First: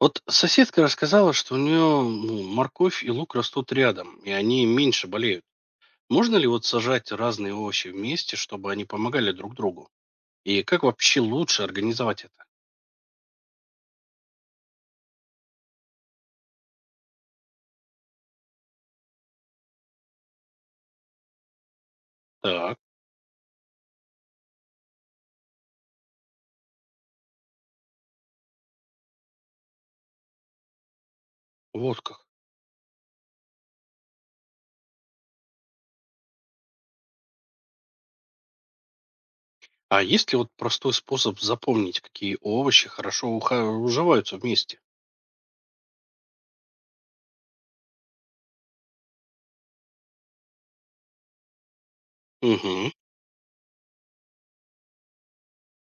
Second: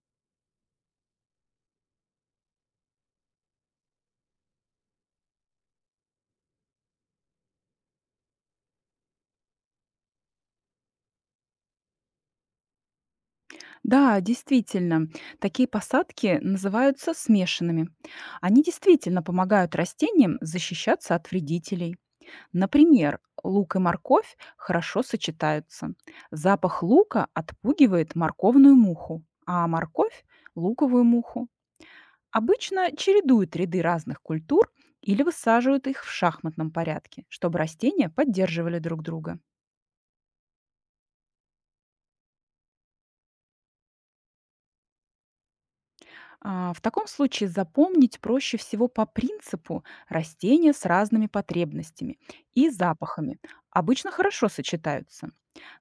Вот соседка рассказала, что у нее морковь и лук растут рядом, и они меньше болеют. Можно ли вот сажать разные овощи вместе, чтобы они помогали друг другу? И как вообще лучше организовать это? Да, действительно, такие посадки называются смешанными. Они действительно помогают растениям защищаться от вредителей. Так, Например, лук и морковь хорошо сочетаются. Запах лука отпугивает морковную муху, а морковь — луковую муху. вот как. Обычно чередуют ряды разных культур или высаживают их в шахматном порядке, чтобы растения поддерживали друг друга. А есть ли вот простой способ запомнить, какие овощи хорошо уживаются вместе? А, в таком случае запомнить проще всего по принципу: растения с разными потребностями и Угу, запахами обычно хорошо сочетаются.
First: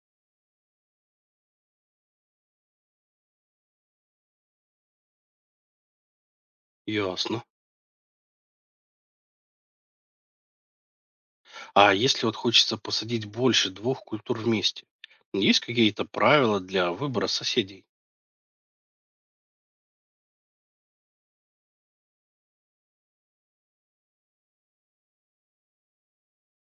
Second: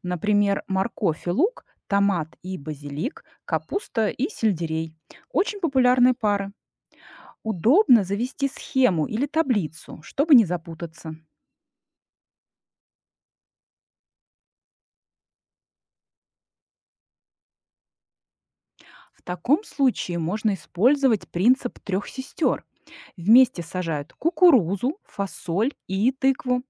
Например, морковь и лук, томат и базилик, капуста и сельдерей. Очень популярные пары. ясно. Удобно завести схему или таблицу, чтобы не запутаться. А если вот хочется посадить больше двух культур вместе? Есть какие-то правила для выбора соседей? В таком случае можно использовать принцип трех сестер. Вместе сажают кукурузу, фасоль и тыкву.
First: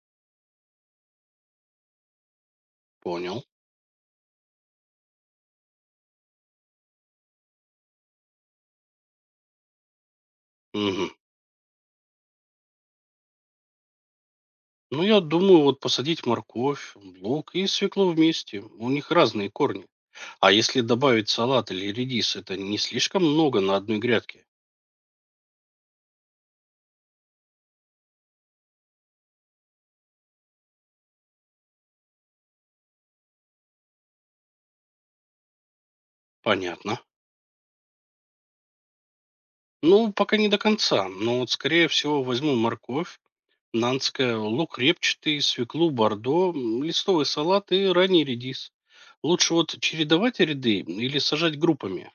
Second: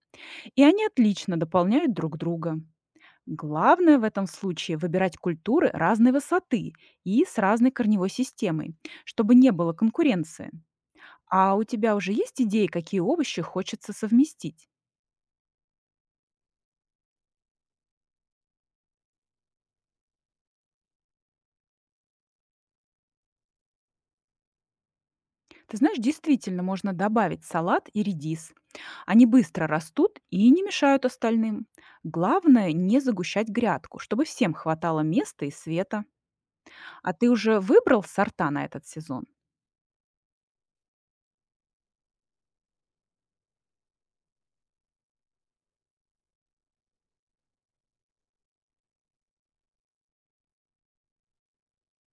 И они отлично дополняют друг друга. Понял. Главное в этом случае выбирать культуры разной высоты и с разной корневой системой, чтобы не было конкуренции. Мгм. А у тебя уже есть идеи, какие овощи хочется совместить? Ну, я думаю, вот посадить морковь, лук и свеклу вместе. У них разные корни. А если добавить салат или редис, это не слишком много на одной грядке? Ты знаешь, действительно можно добавить салат и редис. Они быстро растут и не мешают остальным. Главное не загущать грядку, чтобы всем хватало места и света. Понятно. А ты уже выбрал сорта на этот сезон? Ну, пока не до конца, но вот скорее всего возьму морковь, нанская, лук репчатый, свеклу бордо, листовый салат и ранний редис. Лучше вот чередовать ряды или сажать группами.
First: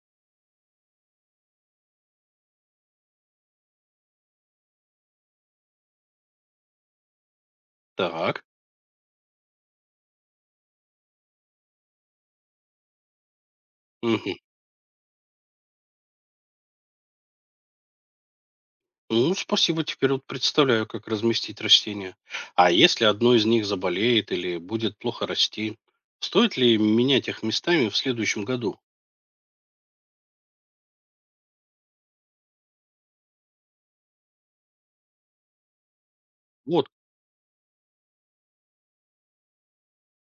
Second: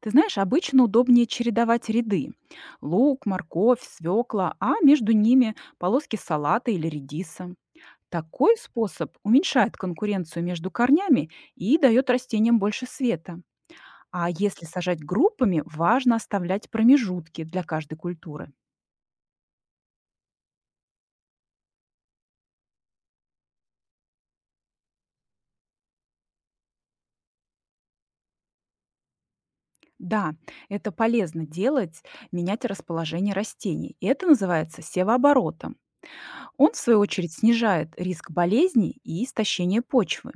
Ты знаешь, обычно удобнее чередовать ряды. Лук, морковь, свекла, а между ними полоски салата или редиса. Так. Такой способ уменьшает конкуренцию между корнями и дает растениям больше света. А если сажать группами, важно оставлять промежутки для каждой культуры. Ну, спасибо, теперь вот представляю, как разместить растения. А если одно из них заболеет или будет плохо расти, стоит ли менять их местами в следующем году? Да, это полезно делать, менять расположение растений. И это называется севооборотом. Он, в Вот. свою очередь, снижает риск болезней и истощения почвы.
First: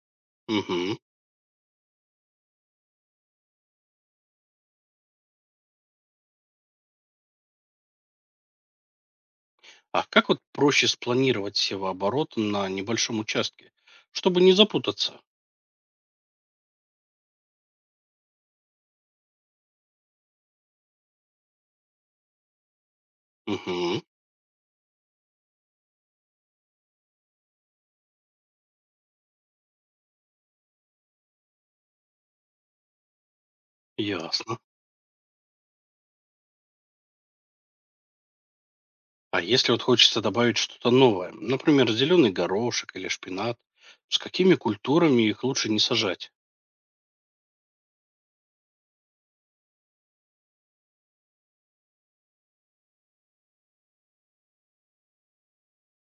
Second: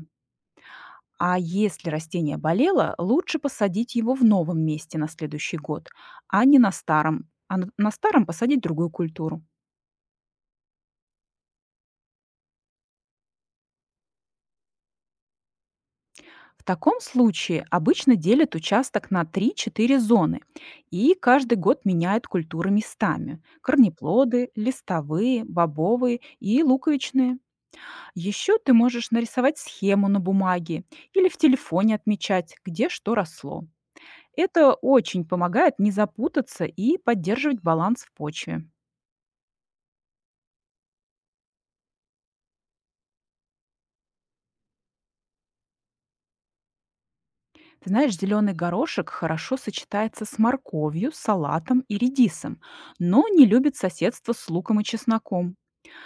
Мгм. А если растение болело, лучше посадить его в новом месте на следующий год, а не на старом. А на старом посадить другую культуру. А как вот проще спланировать севооборот на небольшом участке, чтобы не запутаться? В таком случае обычно делят участок на три-четыре зоны и каждый год меняют культуры местами: Угу. корнеплоды, листовые, бобовые и луковичные. Еще ты можешь нарисовать схему на бумаге или в телефоне отмечать, где что росло. Ясно. Это очень помогает не запутаться и поддерживать баланс в почве. А если вот хочется добавить что-то новое, например, зеленый горошек или шпинат, с какими культурами их лучше не сажать? Ты знаешь, зеленый горошек хорошо сочетается с морковью, салатом и редисом, но не любит соседство с луком и чесноком.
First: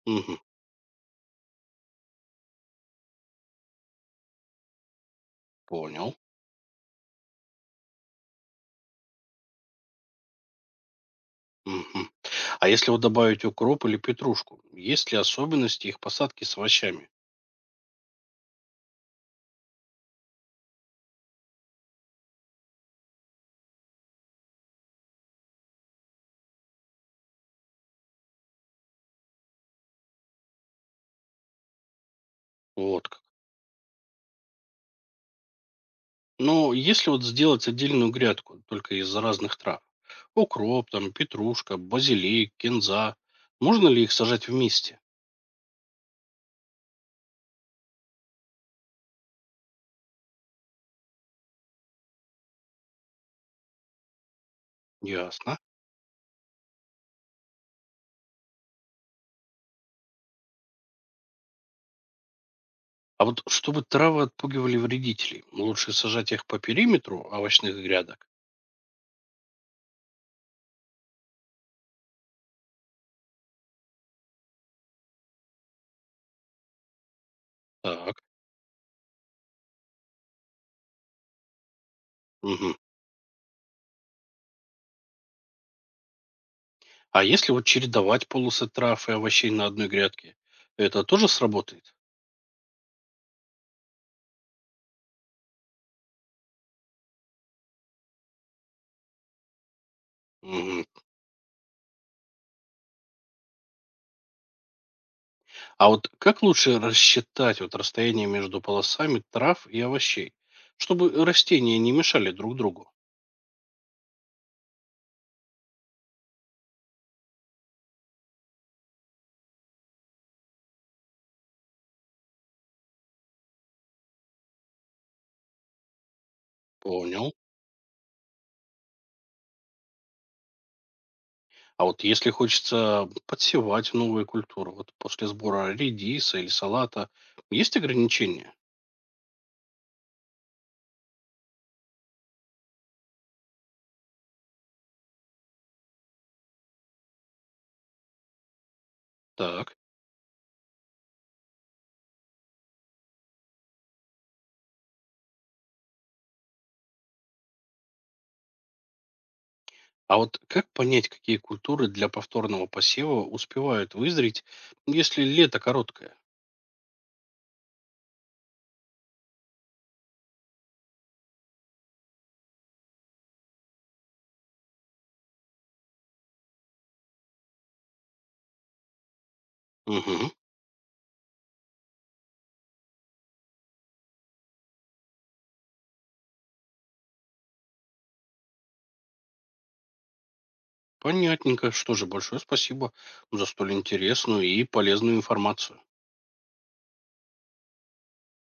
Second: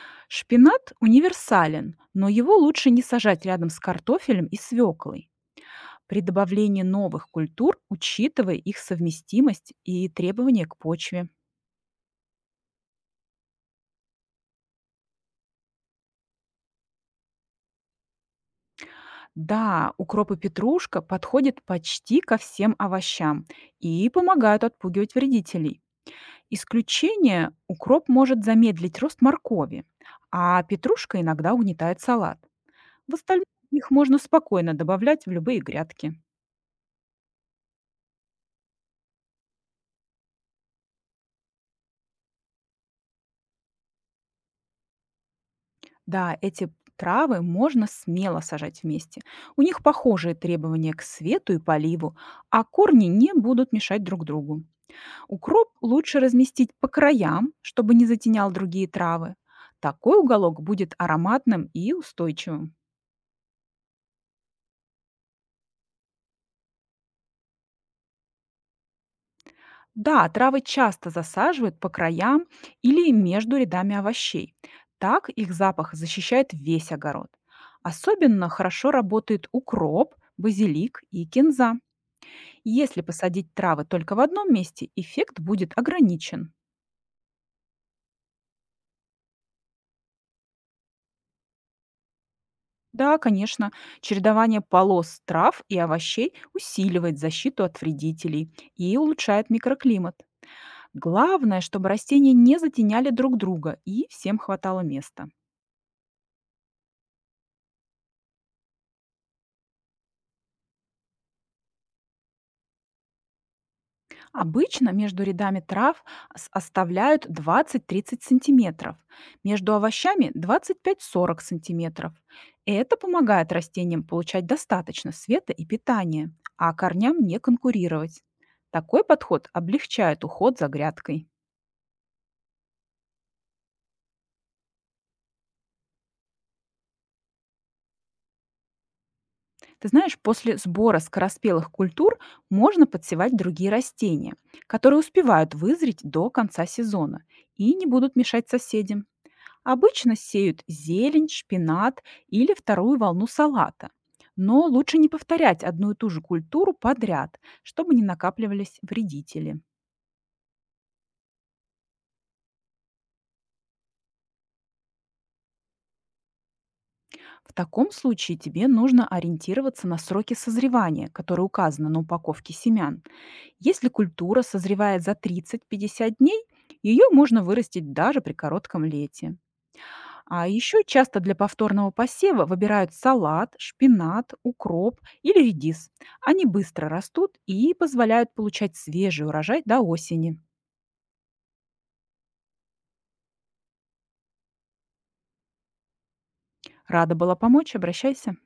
Угу. Шпинат универсален, но его лучше не сажать рядом с картофелем и свеклой. Понял. При добавлении новых культур учитывая их совместимость и требования к почве. Мгм. А если вот добавить укроп или петрушку, есть ли особенности их посадки с овощами? Да, укроп и петрушка подходят почти ко всем овощам и помогают отпугивать вредителей. Исключение — укроп может замедлить рост моркови, а петрушка иногда угнетает салат. Вот В как. остальном их можно спокойно добавлять в любые грядки. Ну, если вот сделать отдельную грядку только из разных трав, укроп, там, петрушка, базилик, кинза, можно ли их сажать вместе? Да, эти травы можно смело сажать вместе. У них похожие требования к свету и поливу, а корни не будут мешать друг другу. Ясно. Укроп лучше разместить по краям, чтобы не затенял другие травы. Такой уголок будет ароматным и устойчивым. А вот чтобы травы отпугивали вредителей, лучше сажать их по периметру овощных грядок. Да, травы часто засаживают по краям или между рядами овощей. Так их запах защищает весь огород. Так. Особенно хорошо работает укроп, базилик и кинза. Мгм. Если посадить травы только в одном месте, эффект будет ограничен. А если вот чередовать полосы трав и овощей на одной грядке, это тоже сработает? Да, конечно, чередование полос трав и овощей усиливает защиту от вредителей и улучшает микроклимат. Главное, чтобы растения не затеняли друг друга и всем хватало места. А вот как лучше рассчитать вот расстояние между полосами трав и овощей, чтобы растения не мешали друг другу? Обычно между рядами трав оставляют 20-30 сантиметров, между овощами 25-40 сантиметров. Это помогает растениям получать достаточно света и питания, а корням Понял. не конкурировать. Такой подход облегчает уход за грядкой. А вот если хочется подсевать новые культуры, вот после сбора редиса или салата, есть ограничения? Ты знаешь, после сбора скороспелых культур можно подсевать другие растения, которые успевают вызреть до конца сезона и не будут мешать соседям. Так. Обычно сеют зелень, шпинат или вторую волну салата. Но лучше не повторять одну и ту же культуру подряд, чтобы не накапливались вредители. А вот как понять, какие культуры для повторного посева успевают вызреть, если лето короткое? В таком случае тебе нужно ориентироваться на сроки созревания, которые указаны на упаковке семян. Если культура созревает за 30-50 дней, ее можно вырастить даже при коротком лете. Угу. А еще часто для повторного посева выбирают салат, шпинат, укроп или редис. Они быстро растут и позволяют получать свежий урожай до осени. Понятненько. Что же, большое спасибо за столь интересную и полезную информацию. Рада была помочь, обращайся.